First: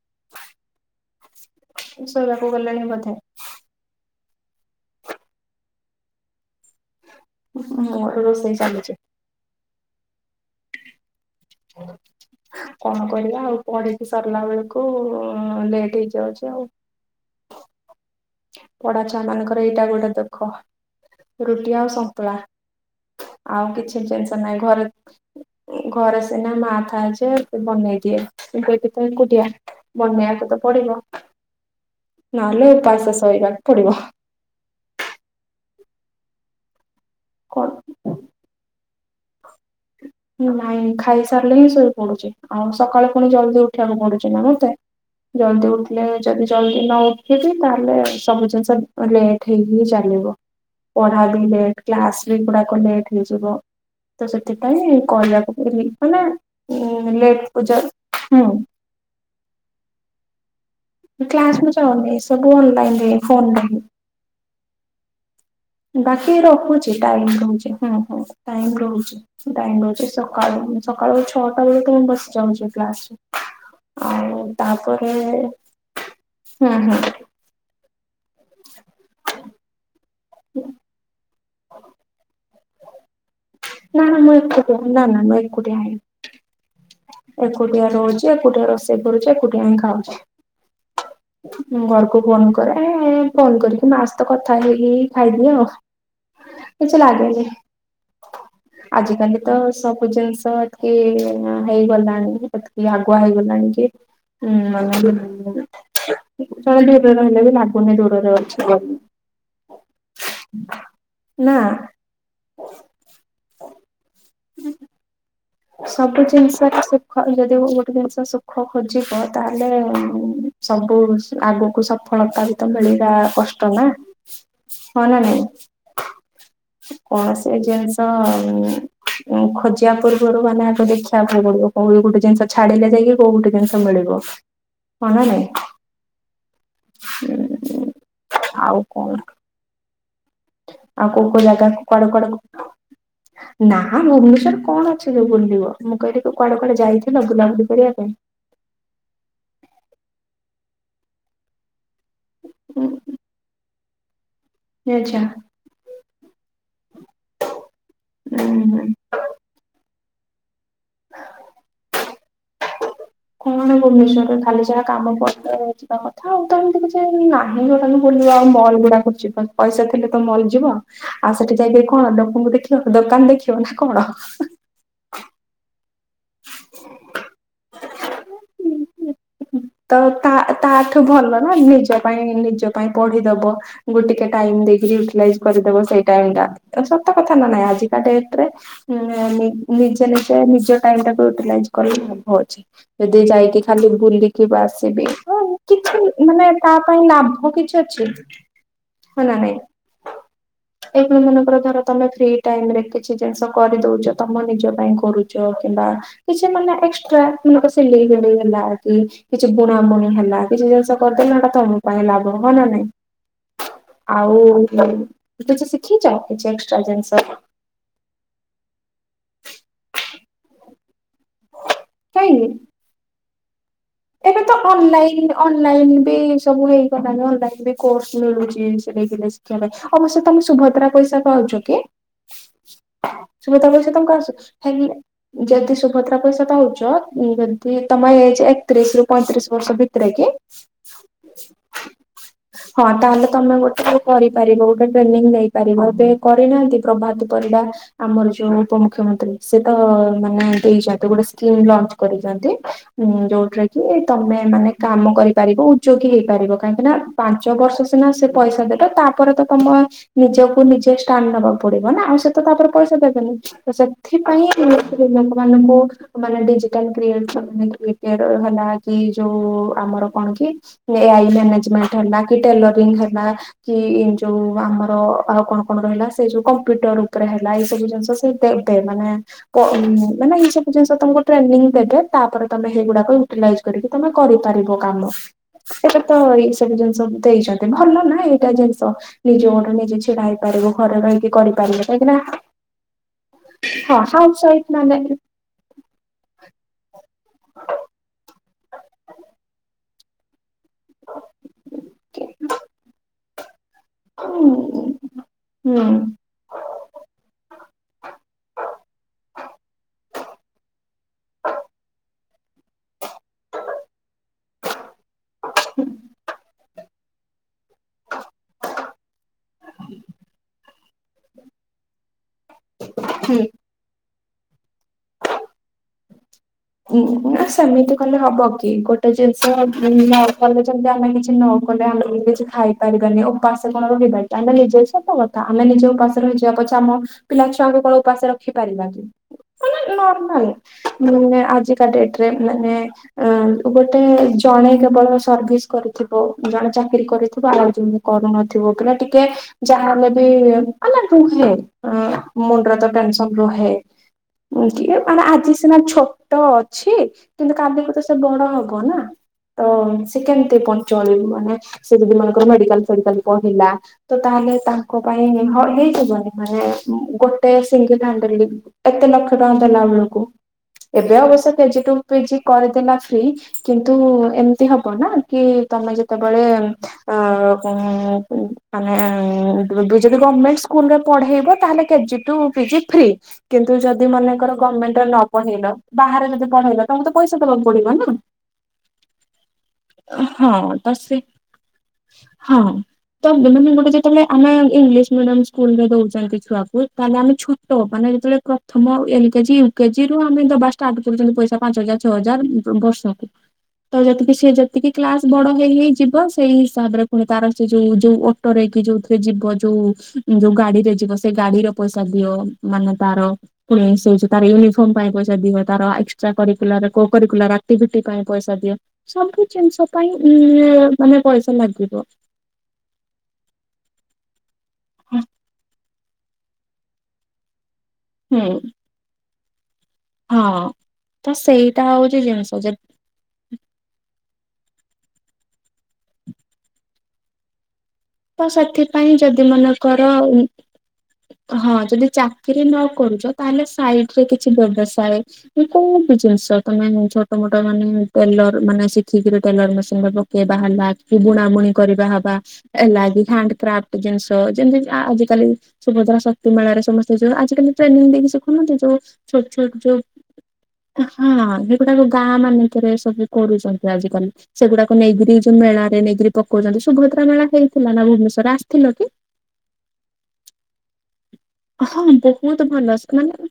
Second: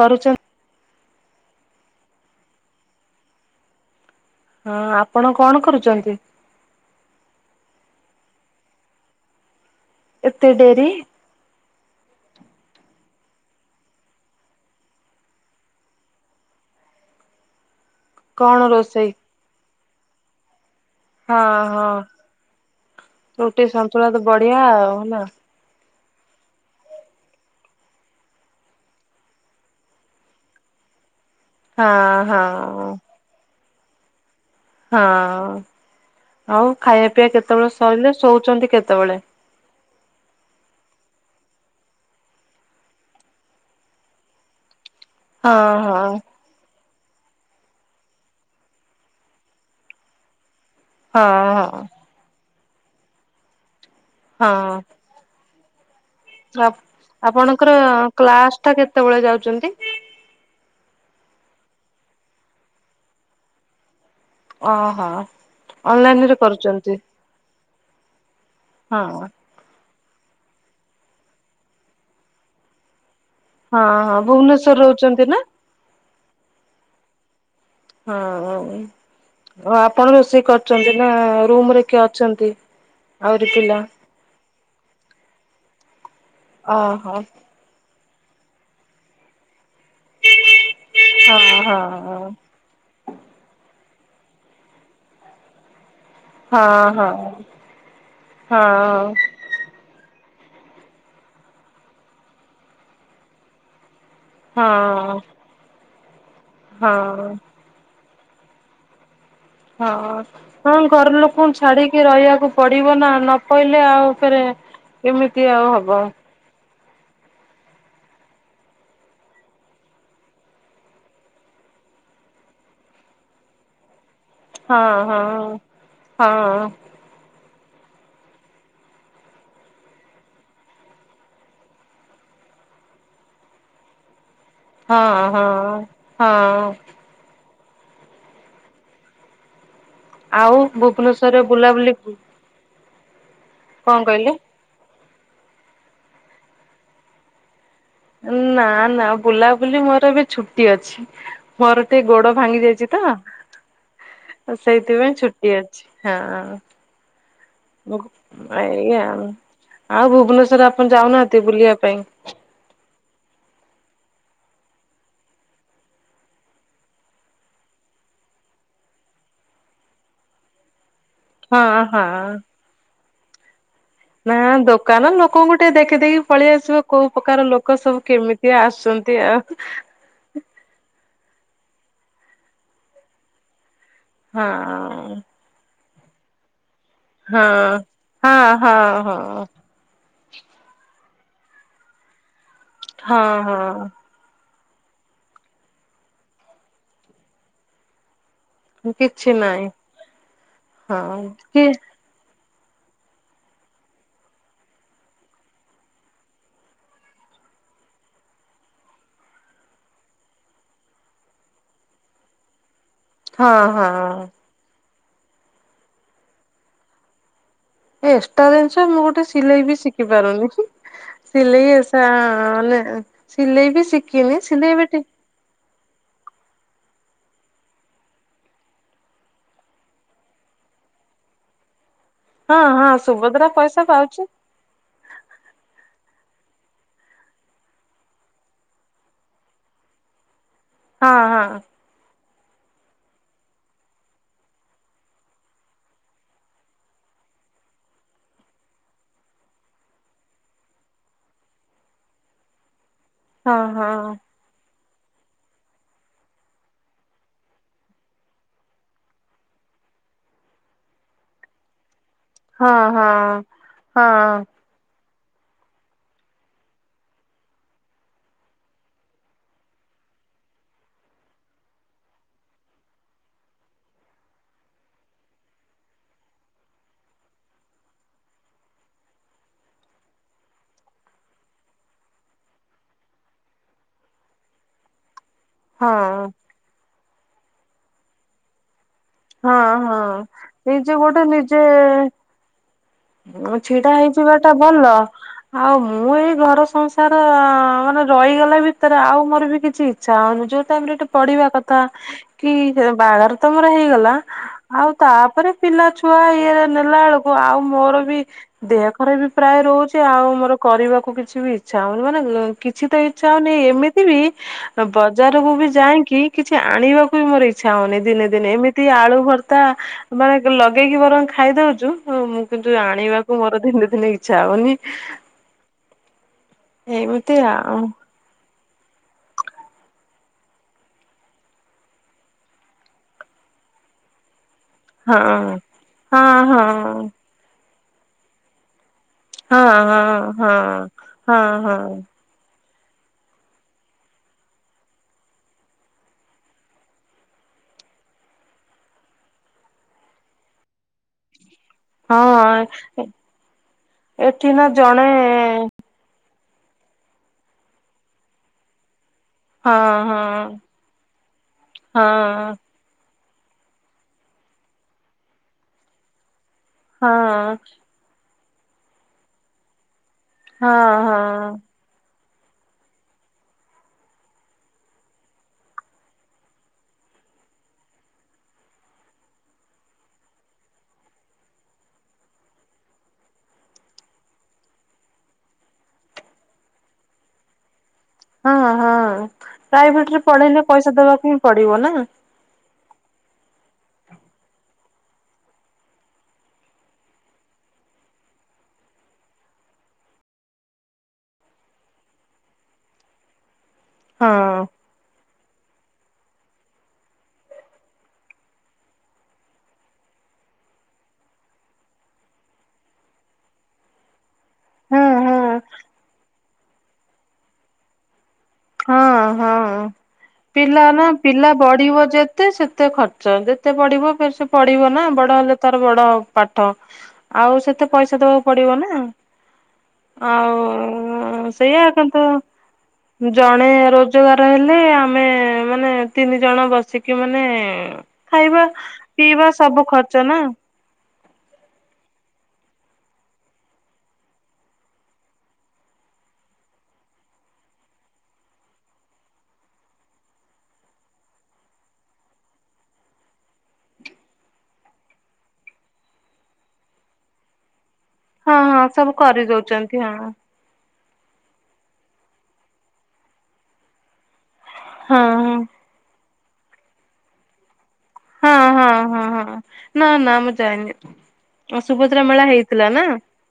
କରୁଛ ଶୋଇବାକୁ ଗଲେଣି ବୋଧେ? ହଁ ଆପଣ କଣ କରୁଛନ୍ତି? ମୋର ରୋଷେଇ ଚାଲିଛି। ଏତେ ଡେରି। ହଁ। କଣ କରିବା ଆଉ ପଢିକି ସରିଲା ବେଳକୁ ଲେଟ୍ ହେଇଯାଉଛି ଆଉ। କଣ ପଢା ରୋଷେଇ? ଛୁଆ ମାନଙ୍କର ଏଇଟା ଗୋଟେ ଦୁଃଖ। ହଁ ରୁଟି ହଁ ଆଉ ସନ୍ତୁଳା ରୁଟି ଆଉ କିଛି ସନ୍ତୁଳା ତ ଟେନସ ବଢିଆ ନାହିଁ। ଘରେ ଆଉ ନା ଘରେ ସିନା ମା ଥାଏ ଯେ ବନେଇ ଦିଏ କିନ୍ତୁ ଏଠି ତ ଏକୁଟିଆ। ବନେଇବାକୁ ତ ପଡିବ। ହଁ। ହଁ। ନହେଲେ ଓପାସ ଶୋଇବାକୁ ପଡିବ। ହଁ ଆଉ ଖାଇବା ପିଇବା କଣ କେତେବେଳେ ସରିଲେ ଶୋଉଛନ୍ତି କେତେବେଳେ? [unintelligible] ନାଇଁ ଖାଇସାରିଲେ ହିଁ ଶୋଇ ପଡୁଛି। ଆଉ ସକାଳୁ ପୁଣି ଜଲ୍ଦି ଉଠିବାକୁ ପଡୁଛି ନା ମତେ। ହଁ ଜଲଦି ଉଠିଲେ ହଁ ଯଦି ଜଲଦି ନ ଉ ଯି ତାହେଲେ ସବୁ ଜିନିଷ ଲେଟ୍ ହେଇକି ଚାଲିବ। ପଢା ହଁ ବି ହଁ ଲେଟ। କ୍ଲାସ ବି ଗୁଡାକ ଲେଟ୍ ହେଇଯିବ। ତ ସେଥିପାଇଁ କହିବାକୁ ପଡୁଛି ମାନେ ଉଁ ଆପ ଲେଟ୍ ଆପଣଙ୍କର ପୂଜା ହୁଁ କ୍ଲାସ ଟା କେତେବେଳେ ଯାଉଛନ୍ତି? କ୍ଲାସ ମୁଁ ଯାଉନି ସବୁ ଅନଲାଇନ ରେ ଫୋନରେ ଓହୋ। ଅନଲାଇନ ବାକି ରେ କରୁଛନ୍ତି ରହୁଛି ଟାଇମ୍ ରହୁଛି। ହଁ ହଁ ଟାଇମ୍ ହଁ ହଁ ରହୁଛି। ଟାଇମ ରହୁଛି ସକାଳୁ। ସକାଳୁ ଛଅଟା ବେଳୁ ତ ବସ୍ ଯାଉଛି କ୍ଲାସରେ। ହଁ ଆଉ ଭୁବନେଶ୍ଵର ତାପରେ ରହୁଛନ୍ତି ନା? ହୁଁ ହୁଁ। ହଁ ଆଉ ଆପଣ ରୋଷେଇ କରିଛନ୍ତି ନା ରୁମ୍ ରେ କିଏ ଅଛନ୍ତି ଆହୁରି ପିଲା? ନା ନା ମୁଁ ଏକୁଟିଆ। ନା ନା ମୁଁ ଏକୁଟିଆ ହିଁ। ଓହୋ। ଏକୁଟିଆ ରହୁଛି, ଏକୁଟିିଆ ରୋଷେଇ କରୁଛି, ଏକୁଟିଆ ହିଁ ଖାଉ ହଁ ମୁଁ ଘରକୁ ହଁ ଫୋନ୍ କରେ ଫୋନ କରିକି ମା ସହିତ କଥା ହେଇ ହେଇ ଖାଇ ଦିଏ ଆଉ। ହଁ କିଛି ହଁ। ଲାଗେନି ହଁ ଆଜିକାଲି ତ ସବୁ ଜିନିଷ ଏତକି ହେଇଗଲାଣି ଏତିକି ଆଗୁଆ ହେଇଗଲାଣି କି ହୁଁ [unintelligible] ହଁ ରହିଲେ ହଁ ବି ଲାଗୁନ ଦୂରରେ ଅଛ ହଁ ହଁ ଘର ଲୋକଙ୍କୁ ନା ଛାଡିକି ରହିବାକୁ ପଡିବ ନା ନ ପଇଲେ ଆଉ ରେ ଏମି ସବୁ ଜିନିଷରେ ସୁ ଖ ଯଦି ଗୋଟେ ଜିନିଷ ସୁଖ ଖୋଜିବ ତାହେଲେ ସବୁ ଆଗୁକୁ ସ ଫଳତା ବି ତ ମିଳିବା କଷ୍ଟ ନା ହଁ ହ ନା ହଁ ନାଇଁ। ହଁ। କୌଣସି ଜିନିଷ ଖୋଜିଆ ପୁରୁ ରୁ ମାନେ ଦେଖିବାକୁ ପଡିବ କୋଉ ଗୋଟେ ଜିନିଷ ଛାଡିଲେ ଯାଇକି କୋଉ ଗୋଟ ଜିନିଷ ମିଳିବ। ହଁ ହଁ ହଁ। ହୁଁ। ଆଉ କଣ ଆଉ ଆଉ କୋଉ କୋଉ ଭୁବନେଶ୍ଵରେ ଜାଗା ବୁଲାବୁଲି କୁଆଡେ କୁ କୁଆଡେ ନା ଭୁବନେଶ୍ଵର କଣ ଅଛି ତିରୁ ବୁଲିବ ମୁଁ କହିଲି ତୁ କୁଆଡେ କୁଆଡେ ଯାଇଥିଲ ବୁଲାବୁଲି କରିବା ପାଇଁ। ନା ନା ବୁଲାବୁଲି ମୋର ବି ଛୁଟି ଅଛି। ମୋର ଟିକେ ଗୋଡ ଭାଙ୍ଗି ଯାଇଚି ତ। ସେଇଥିପାଇଁ ଆଚ୍ଛା ଛୁଟି ଅଛି ହଁ। ଉଁ ଆଜ୍ଞା ଆଉ ଭୁବନେଶ୍ୱର ଆପଣ ଯାଉନାହାନ୍ତି ବୁଲିବା ପାଇଁ? କଣ ଭୁବନେଶ୍ଵରରେ ଖାଲି ଯାହା କାମ [unintelligible] ଯିବା କଥା ଆଉ ତ ହେମିତି କିଛି ନା [unintelligible] ପଇସା ଥିଲେ ତ ମଲ୍ ଯିବ। ଆଉ ସେଠି ହଁ ଯାଇକିରି ହଁ। କଣ ଲୋକଙ୍କୁ ଦେଖିବ ଦୋକାନ ଦେଖିବ ନା କଣ। ନା ଦୋ ଦୋକାନ ଲୋକଙ୍କୁ ଟିକେ ଦେଖି ଦେଇ ପଳେଇ ଆସିବ କୋଉ ପ୍ରକାର ଲୋକ ସବୁ କେମିତି ଆସନ୍ତି ଆ ତ ତା ତାଠୁ ଭଲ ନା ନିଜ ପାଇଁ ନିଜ ପାଇଁ ପଢିଦବ। ଗୋ ଟିକେ ଟାଇମ ଦେଇକି ହି ହଁ। ୟୁଟିଲାଇଜ କରିଦବ ସେଇ ଟାଇମ୍ ଟା। ତ କଥା ହଁ ନା ନାହିଁ ଆଜିକା ଡେଟ ରେ ହଁ ହଁ [unintelligible] ହଁ। ନିଜେ ନିଜେ ନିଜ ଟାଇମ ଟାକୁ ୟୁଟିଲାଇଜ କରି ଲାଭ ଅଛି ଯଦି ହଁ ଯାଇକି ଖାଲି ହଁ ବୁଲି କିବା ଆସି ପି ଉ କିଛି ମାନେ ତା ପାଇଁ ଲାଭ କିଛି ଅଛି। ହ କିଛି ନା ନାଇଁ ନାହିଁ ହଁ ଏଇଖୁଣି ମନେକର କି ଧର ତମେ ଫ୍ରି। ଟାଇମ ରେ କିଛି ଜିନିଷ କରିଦଉଚ ତମ ନିଜ ପାଇଁ କରୁଚ କିମ୍ବା କିଛି ମାନେ ଏକ୍ସଟ୍ରା [unintelligible] ସିଲେଇ କରେଇ ନେଲା କି। କିଛି ବୁଣା ବୁଣି ହେଲା କିଛି ଜିନିଷ କରିଦେଲ ହେଟା ତମ ପାଇଁ ଲାଭ ହ ନା ନାଇଁ। ହଁ ହଁ। ଆଉ କିଛି ଶିଖିଛ କିଛି ଏକ୍ସଟ୍ରା ଜିନିଷ। ଏକ୍ସଟ୍ରା ଜିନିଷ ମୁଁ ଗୋଟେ ସିଲେଇ ବି ଶିଖି ପାରୁନି। ସିଲେଇ ଏସା କାହିଁକି [unintelligible] ସିଲେଇ ବି ଶି ଏବେ ତ ଅନଲାଇନ୍ ଅନଲାଇନ୍ ବି ସବୁ ହେଇଗଲାଣିି ଅନଲାଇନ୍ ବି କୋର୍ସ ମିଳୁଚି ସେ [unintelligible] ଅବ୍ୟଶ ତମେ ସୁଭଦ୍ରା ପଇସା ପାଉଚ କି? ହଁ ହଁ ସୁଭଦ୍ରା ପଇସା ତମକୁ ପାଉଛି ଆସୁଛି ହେରି ଯଦି ସୁଭଦ୍ରା ପଇସା ପାଉଚ ଯଦି ତମ ଏଜ୍ ତିରିଶ ରୁ ପଇଁତିରିଶ ବର୍ଷ ଭିତରେ କି। ହଁ ହଁ। ହଁ ତାହେଲେ ତମେ ଗୋଟେ କରିପାରିବ ଗୋଟେ ଟ୍ରେନିଂ ନେଇପାରିବ ଏବେ କରିନାହାନ୍ତି ପ୍ରଭାତି ପରିଡା। ଆମର ଯୋଉ ଉପମୁଖ୍ୟମନ୍ତ୍ରୀ ସେ ତ ମାନେ ଦେଇଚନ୍ତି ଗୋଟେ ସ୍କିମ ଲଞ୍ଚ କରିଚନ୍ତି। ଉଁ ହଁ ଯୋଉଥିରେ କି ହଁ। ତମେ ମାନେ କାମ କରିପାରିବ ଉଦଯୋଗୀ ହେଇପାରିବ। କାହିଁକିନା ପାଞ୍ଚ ବର୍ଷ ସିନା ସେ ପଇସା ଦେବେ ତାପରେ ତ ତମେ ନିଜକୁ ନିଜେ ଷ୍ଟାଣ୍ଡ ନବାକୁ ପଡିବ ନା। ଆଉ ସେ ତ ହଁ ତାପରେ ପଇସା ହଁ ଦେବେନି। ତ ହଁ ସେଥିପାଇଁ ଲୋକମାନଙ୍କୁ ମାନେ ଡିଜିଟାଲ୍ କ୍ରିଏଟ୍ [unintelligible] ହେଲା କି ଯୋଉ ଆମର କଣ କି ଏ ଆଇ ମ୍ୟାନେଜମେଣ୍ଟ ହେଲା କି ଟେଲରିଂ ହେଲା କି ଯୋଉ ଆମର ଆଉ କଣ କଣ ରହିଲା ସେ ଯୋଉ କମ୍ପ୍ୟୁଟର ଉପରେ ହେଲା ଏଇ ସବୁ ଜିନିଷ ସେ ଦେବେ, ମାନେ ମାନେ ଏଇ ସବୁ ଜିନିଷ ତମକୁ ଟ୍ରେନିଂ ଦେବେ, ତାପରେ ତମେ ହେଇଗୁଡାକୁ ୟୁଟିଲାଇଜ୍ କରିକି ତମେ କରିପାରିବ କାମ। ସେଟା ତ ହଁ ସେ ଜିନିଷ ବି ଦେଇଛନ୍ତି। ଭଲ ନା ଏଇଟା ଜିନିଷ। ନିଜ ହଁ ଗୋଟେ ହଁ। ନିଜେ ଛିଡା ହେଇପାରିବ ନିଜେ ଘରେ ଗୋଡ ରେ ରହିକି ନିଜେ କରିପାରିବ କାହିଁକି ନା ଛିଡା ହଁ ହେଇଯିବା ହାଉସ ଟା ୱାଇଫ ଭଲ। ମାନେ ଆଉ ମୁଁ ଏଇ ଘର ସଂସାର ମାନେ ରହିଗଲେ ବି ତାପରେ ଆଉ ମୋର ବି କିଛି ଇଚ୍ଛା ହଉନି। ଯୋଉ ଟାଇମ୍ ରେ ଏଠି ପଢିବା କଥା କି ବାହାଘର ତ ମୋର ହେଇଗଲା, ଆଉ ହୁଁ ତାପରେ ପିଲା ଛୁଆ ଇଏ ରେ ନେଲା ବେଳକୁ ଆଉ ମୋର ବି ଦେହ ଖରା ବି ପ୍ରାୟ ରହୁଚି। ଆଉ ମୋର କରିବାକୁ କିଛି ବି ଇଚ୍ଛା ହଉନି। ମାନେ କିଛି ତ ଇଚ୍ଛା ହଉନି। ଏମିତି ବି ବଜାରକୁ ବି ଯାଇଁକି କିଛି ଆଣିବାକୁ ବି ମୋର ଇଚ୍ଛା ହଉନି ଦିନେ ଦିନେ। ଏମିତି ଆଳୁ ଭର୍ ତା ମାନେ ଲଗେଇକି ବରଂ ଖାଇଦଉଚୁ ମୁଁ କିନ୍ତୁ ଆଣିବାକୁ ହୁଁ ମୋର ଦିନେ ଦିନେ ଇ ଇଚ୍ଛା ହଉନି। ଏମିତି ଆ ଆଉ ସେମିତି କଲେ ହବ କି। ଗୋଟେ ଜିନିଷ ନ କଲେ ଯେମିତି ଆମେ କିଛି ନ କଲେ ଆମେ ବି କିଛି ଖାଇ ପାରିବାନି। ଉପାସ କଣ ରହିବା କି। ଆମେ ନିଜେ ସତ ହଁ କଥା। ଆମେ ନିଜ ହଁ ଉପାସେ ରହିଯିବା ହଁ ପଛେ ଆମ ପିଲା ଛୁଆଙ୍କୁ କଣ ଉପାସ ରଖି ପାରିବା କି। ମାନେ ହଁ ହଁ ନର୍ମାଲେ। ହଁ [unintelligible] ହଁ [unintelligible] ଗୋଟେ ଜଣେ କେବଳ ସର୍ଭିସ କରିଥିବ ଜଣେ ଚାକିରି କରିଥିବ [unintelligible] କରୁନଥିବ, କିନା ଟିକେ ଯାହା ହେଲେ ବି ମାନେ ରୁହେ। ହଁ ମୁଣ୍ଡରେ ତ ହଁ ଟେନସନ ରୁହେ। ଏଠି ନା କି ଜଣେ ମାନେ ଆଜି ସିନା ଛୋ ଟ ଅଛି କିନ୍ତୁ କାଲିକୁ ତ ସେ ବଡ ହବ ନା। ତ ହଁ ସେ କେମତି ହଁ ପଞ୍ଚୁଆଲ୍ ମାନେ ସେ ଦିଦି ମନେକର ହଁ ମେଡିକାଲ ଫେଡିକାଲ ପଢ଼ିଲା, ତ ତାହେଲେ ତାଙ୍କ ପାଇଁ ହ ହେଇଯିବନି ମାନେ ହଁ ଗୋଟେ ସିଙ୍ଗଲ୍ ହ୍ୟାଣ୍ଡଲିଙ୍ଗ। ଏତେ ଲକ୍ଷ ଟଙ୍କା ଦେଲା ବେଳକୁ ହଁ ଏବେ ହଁ ଅବଶ୍ୟ K G to P G କରିଦେଲା ଫ୍ରି। କିନ୍ତୁ ଏମତି ହବ ନା କି ତମେ ଯେତବେଳେ ଆ ମାନେ ଏବେ ଯଦି ଗମେଣ୍ଟ ସ୍କୁଲରେ ପଢେଇବା ତାହେଲେ କେଜି ଟୁ ପିଜି ଫ୍ରି। କିନ୍ତୁ ଯଦି ମନେଙ୍କର ଗମେଣ୍ଟରେ ନ ପଢେଇଲ ବାହାରେ ଯଦି ପଢେଇଲ ତମକୁ ତ ପଇସା ଦବାକୁ ପଡିବ ନା। ହଁ ହଁ। ପ୍ରାଇଭେଟରେ ପଢେଇଲେ ହଁ ତ ପଇସା ସେ ଦବାକୁ ହିଁ ପଡିବ ନା। ହଁ। ତ [unintelligible] ଗୋଟେ ଯେତେବେଳେ ଆମେ ଇଂଲିଶ ମିଡିୟମ ସ୍କୁଲରେ ଦଉଛନ୍ତି ଛୁଆକୁ ତାହେଲେ ଆମେ ଛୁ ମାନେ ଯେତେବେଳେ ପ୍ରଥମ L K G, U K G ରୁ ଆମେ ଦବା ଷ୍ଟାର୍ଟ କରୁଛନ୍ତି ପଇସା ପାଞ୍ଚ ହଜାର ଛଅ ହଜାର ବର୍ଷକୁ। ତ ହଁ ଯେତିକି ସେ ଯେତିକି କ୍ଲାସ୍ ବଡ ହେଇ ହେଇ ଯିବ, ସେଇ ହିସାବରେ ପୁଣି ତାର ସେ ଯୋଉ ଯୋଉ ଅଟୋରେ କି ଯୋଉଥିରେ ଯିବ ଯୋଉ ଯୋଉ ଗାଡିରେ ଯିବ ସେ ଗାଡିର ପଇସା ଦିଅ। ମାନେ ତାର [unintelligible] ହଉଚି ତାର ୟୁନିଫର୍ମ ପାଇଁ ହଁ ପଇସା ହଁ ଦିଅ। ତାର ଏକ୍ସଟ୍ରା କରିକୁଲାର କୋ କରିଲୁଲାର ଆ ଆକ୍ଟିଭିଟି ପାଇଁ ପଇସା ଦିଅ। ହଁ ସବୁ ହଁ ଜିନିଷ ପାଇଁ ମାନେ ପଇସା ଲାଗିବ। ତେ ସେତେ ଖର୍ଚ୍ଚ ଯେତେ ପଢି଼ବ ଫେର୍ ସେ ପଢି଼ବ ନା ବଡ଼ ହେଲେ ତ ବଡ଼ ପାଠ ଆଉ ସେତେ ପଇସା ହୁଁ ଦବାକୁ ପଡି଼ବ ନା। ହଁ ଆଉ ସେଇଆ କିନ୍ତୁ, ସଜର ଜଣେ ରୋଜଗାର ହେଲେ ଆମେ ମାନେ ତିନି ଜଣ ବସିକି ମାନେ ତ ଖାଇବା ସେଥିପାଇଁ ଯଦି ପିଇବା ସବୁ ମାନେକର ଖର୍ଚ୍ଚ ନା ହଁ ଯଦି ଚାକିରି ନ କରୁଛ ତାହେଲେ ସାଇଟ୍ ରେ କିଛି ବ୍ୟବସାୟ କୋଉ ବି ଜିନିଷ ତମେ ଛୋଟ ମୋଟ ମାନେ ଟେଲର ମାନେ ଶିଖିକିରି ଟେଲର ମେସିନ ଦେବ। କିଏ ବାହାରିଲା କି ବୁଣା ବୁଣି କରିବା ହବା ହେଲାଗି ହ୍ୟାଣ୍ଡ କ୍ରାଫ୍ଟ ଜିନିଷ ଯେମିତି ଆଜିକାଲି ସୁଭଦ୍ରା ଶକ୍ତି ମେଳାରେ ସମସ୍ତେ ଯ ଆଜିକାଲି ଟ୍ରେନିଂ ଦେଇ ହଁ ଦେଖୁନ ହଁ ଯୋଉ ସବୁ ଛୋଟ ଛୋଟ କରିଦଉଛନ୍ତି ଯୋଉ ହଁ। ହଁ ଏଗୁଡ଼ାକ ଗାଁ ମାନଙ୍କରେ ସବୁ କରୁଛନ୍ତି ଆଜିକାଲି। ସେଗୁଡାକୁ ହଁ ନେଇକିରି ଯୋଉ ହଁ ମେଳାରେ ନେଇକରି ପକଉଛନ୍ତି ସୁଭଦ୍ରା ମେଳା ହେଇଥିଲା ନା ଭୁବନେଶ୍ୱର ହଁ ହଁ ହଁ ହଁ ନା ନା ମୁଁ ଜାଇନି। ହଁ ବହୁତ ଭଲ ସେମାନେ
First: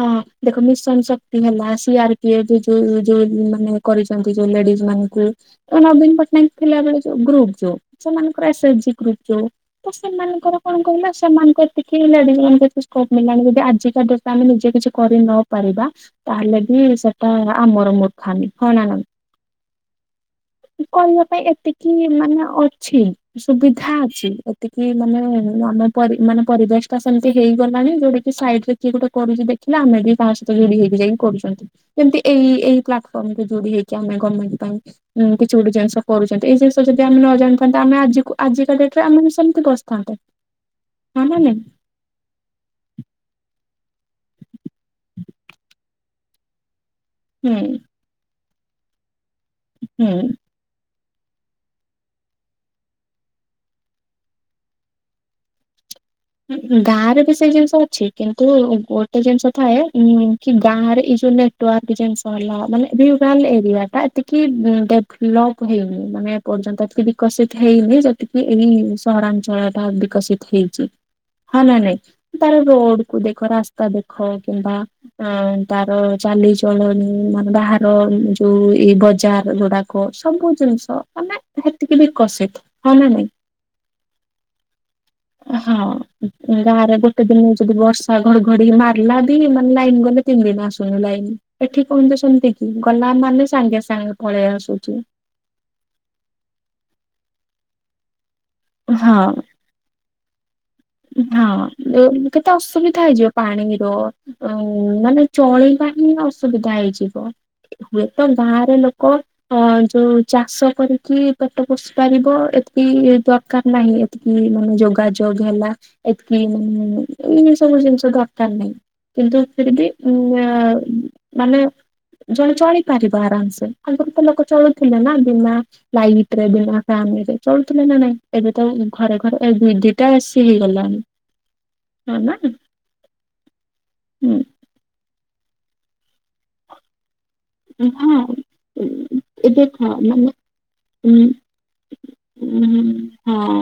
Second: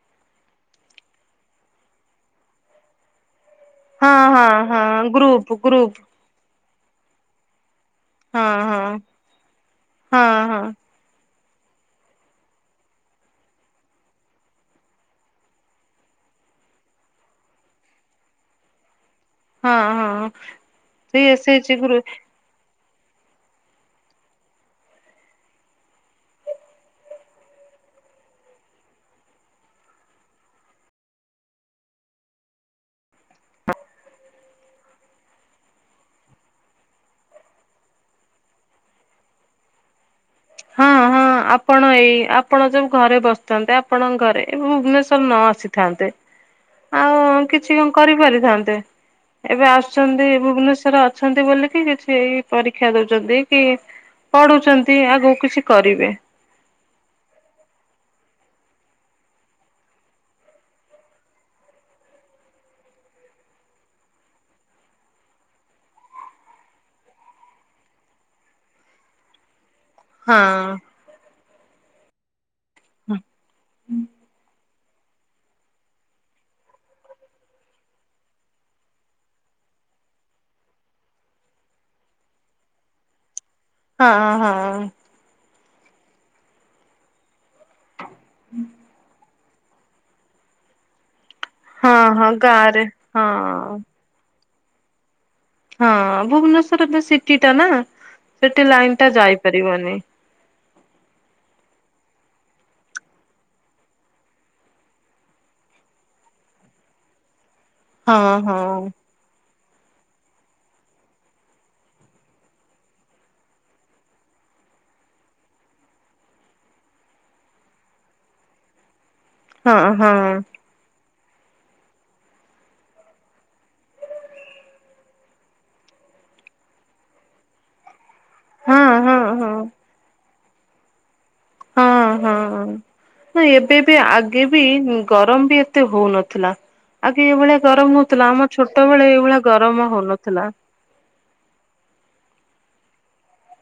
ହଁ ଦେଖ ମିଶନ ଶକ୍ତି ହେଲା ସି ଆର ପି ଏଫ ଯୋଉ ଯୋଉ ମାନେ ହଁ କରିଛନ୍ତି ଯୋଉ ହଁ ଲେଡିଜ ହଁ ମାନଙ୍କୁ ଗ୍ରୁପ ଗ୍ରୁପ ନବୀନ ପଟ୍ଟନାୟକ ଥିଲାବେଳେ ଯୋଉ ଗ୍ରୁପ ଯୋଉ ସେମାନେ ର ଏସ୍ ହଁ ଏଚ୍ ହଁ ଜି ଗ୍ରୁପ୍ ଯୋଉ ତ ହଁ ସେମାନଙ୍କର ହଁ କଣ କହିଲେ ସେମାନଙ୍କ ଦେଖି ଲେଡିଜ ମାନଙ୍କର ସ୍ପମିିନାଲ୍ ଯଦି ଆଜିକା ଡେଟେରେ ଆମେ ନିଜେ କିଛି କରି ନ ପାରିବା ତାହେଲେ ବି ସେଟା ଆମର ମୂର୍ଖାମୀ ହଁ ନା ନାଇ? ହଁ ହଁ--ଅ। କହିବା ପାଇଁ ଏତିକି ମାନେ ଅ ଛି ସୁବିଧା ଅଛି ଏତିକି ମାନେ ଆମ ମାନେ ପରି ତ ସେମିତି ହେଇଗଲାଣି ଯୋଉଟା କିି ସାଇଡ ରେ କିଏ ଗୋଟେ କରୁଚି ଦେଖିଲା ଆମେ ବି ତା ସହିତ ଯୋଡି଼ ହେଇକି ଯାଇକି କରୁଛନ୍ତି। ସେମିତି ଏଇ ଏଇ ପ୍ଲାଟଫର୍ମ ରେ ଯୋଡି଼ ହେଇକି ଆମେ ଗମେଣ୍ଟ ପାଇଁ। ଉଁ କିଛି ଗୋଟେ ଜିନିଷ କରୁଛନ୍ତି। ଏଇ ଜିନିଷ ଯଦି ଆମେ ନ ଜାଣିଥାନ୍ତେ ଆମେ ଆଜିକୁ ଆଜିକା ଡେଟ ରେ ଆମେ ସେମିତି ବସିଥାନ୍ତେ। ହଁ ହଁ ନା ନାଇଁ ଆପଣ ଏଇ ଆ ଆପଣ ଯୋଉ ଘରେ ବସିଥାନ୍ତେ ଆପଣଙ୍କ ଘରେ ଭୁବନେଶ୍ଵର ନ ଆସିଥାନ୍ତେ ଆଉ ହୁଁ କିଛି କରିପାରିଥାନ୍ତେ? ଏବେ ହୁଁ। ଆସୁଛନ୍ତି ଭୁବନେଶ୍ବର। ଆସୁଛନ୍ତି ବୋଲିକି କିଛିଇ ପରୀକ୍ଷା ଦଉଛନ୍ତି କି ପଢ଼ୁଛନ୍ତି ଆଗ କିଛି କରିବେ। ଉ ହୁଁ ଗାଁ ରେ ବି ସେଇ ଜିନିଷ ଅଛି କିନ୍ତୁ ଗୋଟେ ଜିନିଷ ଥାଏ ଉ କି ଗାଁ ରେ ଏଇସବୁ ନେ ଟ ୱର୍କ ଜିନିଷ ହେଲା ମାନେ ଏରିଆ ଟା ଏତିକି ଡେଭଲପ ହେଇନି ମାନେ ପର୍ଯ୍ୟନ୍ତ ଏତିକି ବିକଶିତ ହେଇନି ଯେତିକି ଏଇ ସହରାଞ୍ଚଳ ଟା ହଁ ବିକଶିତ ହେଇଚି। ହଁ ନା ନାଇଁ ତାର ରୋଡ କୁ ଦେଖ ରାସ୍ତା ଦେଖ କିମ୍ବା ହଁ ତାର ଚାଲିଚଳଣି ମାନେ ବାହାର ଯୋଉ ଏଇ ବଜାର ଗୁଡ଼ାକ କ ସବୁ ଜିନିଷ ମାନେ ହେତିକି ବିକଷିତ ହଁ ନା ନାଇଁ? ହଁ ହଁ। ହଁ ଗାଁରେ ଗୋଟେ ଦିନ ଯଦି ବର୍ଷା ଘଡ଼ଘଡି଼ ମାରିଲା ମାନେ ଲାଇନ୍ ଗଲେ ତିନି ଦିନ ଆସୁନି ଲାଇନ। ଏଠି ହଁ କହନ୍ତୁ ହଁ ସେମତି କି ଗାଁରେ ଗଲା ହଁ। ମାନେ ସାଙ୍ଗେ ସାଙ୍ଗେ ପଳେଇ ଆସୁଚି। ହଁ ଭୁବନେଶ୍ୱର ସିଟି ଟା ନା ସେଠି ଲାଇନ ଟା ହଁ ଯାଇପାରିବନି। ହଁ କେତେ ଅସୁବିଧା ହେଇଯିବ ପାଣିର। ଅ ମାନେ ଚଳିବା ହିଁ ଅସୁବିଧା ହେଇଯିବ। ହୁଏତ ହଁ ହଁ। ଗାଁରେ ଲୋକ ହଁ ଯୋଉ ଚାଷ କରିକି ପେଟ ପୋଷି ପାରିବ ଏତ୍କି ଦରକାର ନାହିଁ। ଉଁ ଯୋଗାଯୋଗ ହେଲା ଏତ୍କି ମାନେ ଏ ସବୁ ଜିନିଷ ଦରକାର ନାହିଁ। କିନ୍ତୁ ଫିର୍ ହଁ ବି ହଁ ଉଁ ଆ ମାନେ ଜଣେ ଚଳିପାରିବ ଆରାମ୍ ସେ ଆଗରୁ ତ ଲୋକ ଚଳୁଥିଲେ ନା ବିନା ଲାଇଟ ରେ ବିନା ଫ୍ୟାନ୍ ରେ ଚଳୁଥିଲେ ନା ନାଇଁ? ଏବେ ତ ହଁ ଘରେ ହଁ ଘରେ ଏ ଦି ଦିଟା ଏସି ହେଇଗଲାଣି। ହଁ ହଁ ହଁ ଏବେ ବି ହୁଁ। ଆଗେ ବି ଗରମ ବି ଏତେ ହଉ ନଥିଲା। ଆଗେ ଏଇଭଳିଆ ଗରମ ହଁ ହଉଥିଲା ଆମ ଛୋଟବେଳେ ଏଇଭଳିଆ ଗରମ ହଉନଥିଲା। ଉଁ ଉଁହୁଁ ହଁ।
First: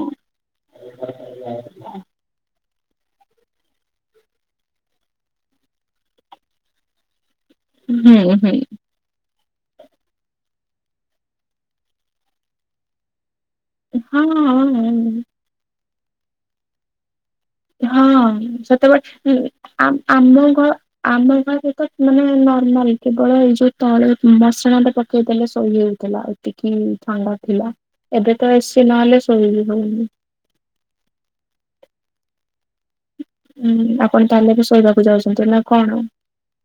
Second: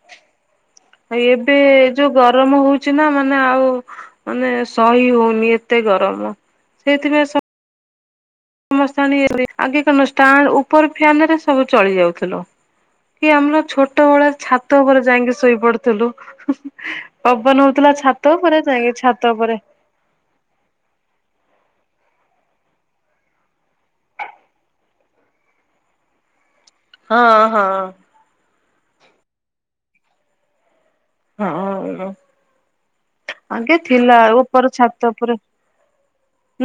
ଆ ଏବେ ଯୋଉ ଗରମ ହଉଚି ନା ମାନେ ଆଉ ମାନେ ସହି ହଉନି ଏତେ ଗରମ ସେଇଥିପାଇଁ ସ ହୁଁ ହୁଁ। ସମସ୍ତେ ଆଣି ଆଗେ କଣ ଷ୍ଟା ଉପର ଫ୍ୟାନ ରେ ସବୁ ଚଳି ଯାଉଥିଲ। କି ଆମର ଛୋଟ ହଁ ଭଳିଆ ଛାତ ହଁ ଉପରେ ଯାଇକି ଶୋଇପଡିୁଥିଲୁ। ପବନ ହଉଥିଲା ଛାତ ଉପରେ ଯାଇକି ଛାତ ଉପରେ। ଆ ଆମ ଘର ଆମ ଘରେ ତ ମାନେ ନର୍ମାଲ କେବଳ ଏଇ ଯୋଉ ତଳ ମସିଣା ଟା ପ ଟିକିଏ ଦେଲେ ସୋଇ ହେଇଥିଲା। ଟିକିଏ ଥଣ୍ଡା ହଁ ହଁ। ଥିଲା, ଏବେ ତ ଏସିି ନହେଲେ ଶୋଇ ହଉନି। ହଁ ଲୋ। ଆଗେ ହୁଁ ଥିଲା ଆପଣ ତାହେଲେ ବି ଉପର ଶୋଇବାକୁ ଛାତ ଉପରେ। ଯାଉଛନ୍ତି ନା କଣ?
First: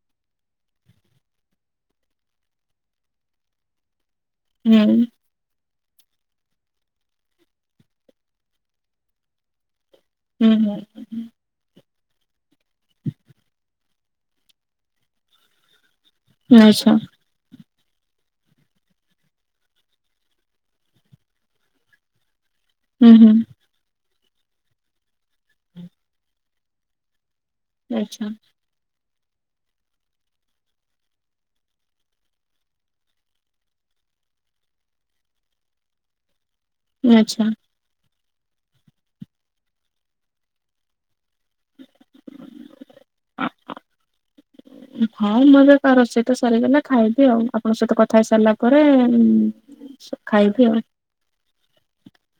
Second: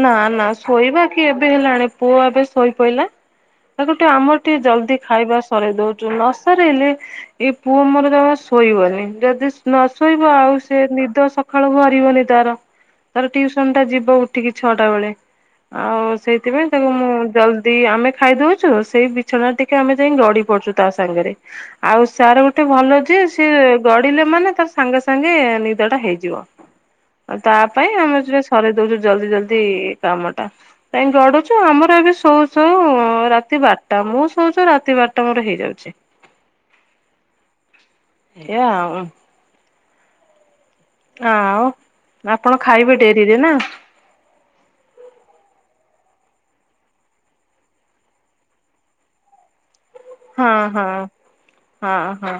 ନା ନା ଶୋଇବା କି ଏବେ ହେଲାଣି ପୁଅ ଏବେ ଶୋଇ ପଇଲା ତା ଗୁଟେ ଆମର ଟିକେ ହୁଁ ଜଲଦି ଖାଇବା ସରେଇ ଦଉଚୁ, ନ ସରେଇଲେ ଏ ପୁଅ ମୋର ଜମା ଶୋଇବନି। ଯଦି ନ ଶୋଇବ ହୁଁ ଆଉ ହୁଁ ସେ ନିଦ ସକାଳୁ ଭରିବନି ତାର ତାର ଟଟିଉସନ ଟା ଯିବ ଉଠ ଟିକେ ଛଅଟା ବେଳେ ଆଉ ସେଇଥିପାଇଁ ଆଚ୍ଛା ତାକୁ ମୁଁ ଜଲଦି ଦି ଆମେ ଖାଇଦଉଛୁ ସେଇ ବିଛଣା ଟିକେ ଆମେ ଯାଇ ଗଡି ପଡୁଛୁ ତା ସାଙ୍ଗରେ ଆଉ ସାର ଗୋଟେ ଏତେ ଭଲ ହୁଁ ଯେ ହୁଁ ସିଏ ଗଢିଲେ ମାନେ ତାର ସାଙ୍ଗେ ସାଙ୍ଗେ ନିଦ ଟା ହେଇଯିବ। ଆଉ ତା ପାଇଁ ଆମେ ଆଚ୍ଛା ଯେ ସରେଇ ଦଉଛୁ ଜଲଦି ଜଲଦି କାମ ଟା। କାଇହିଁ ଗଡୁଛୁ ଆମର ଏବେ ଶୋଉ ଶୋଉ ରାତି ବାରଟା ମୁଁ ଶୋଉ ଶୋଊ ରାତି ବାରଟା ମୋର ହେଇଯାଉଛି। ଆଚ୍ଛା। ଏଇଆ ଆଉ। ଆଉ ଆପଣ ଖାଇବେ ଡେରିରେ ନା? [inaudible] ହଁ ମୁଁ ଏବେ କ ସହିତ ସରିଗଲେ ଖାଇବି ଆଉ ଆପଣଙ୍କ ସହିତ କଥା ହେଇ ସାରିଲା ପରେ ଉଁ ହଁ ହଁ ହଁ ହଁ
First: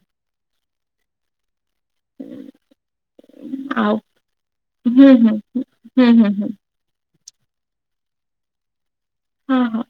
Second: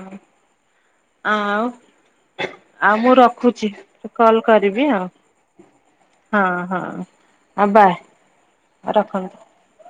ଆଉ। ଆଉ ମୁଁ ରଖୁଛି ଆଉ କଲ କରିବି ହୁଁ ଆଉ। ହୁଁ ହୁଁ ହୁଁ ହଁ ହୁଁ ହଁ ଆଉ ବାଏ ରଖନ୍ତୁ। ହଁ ହଁ।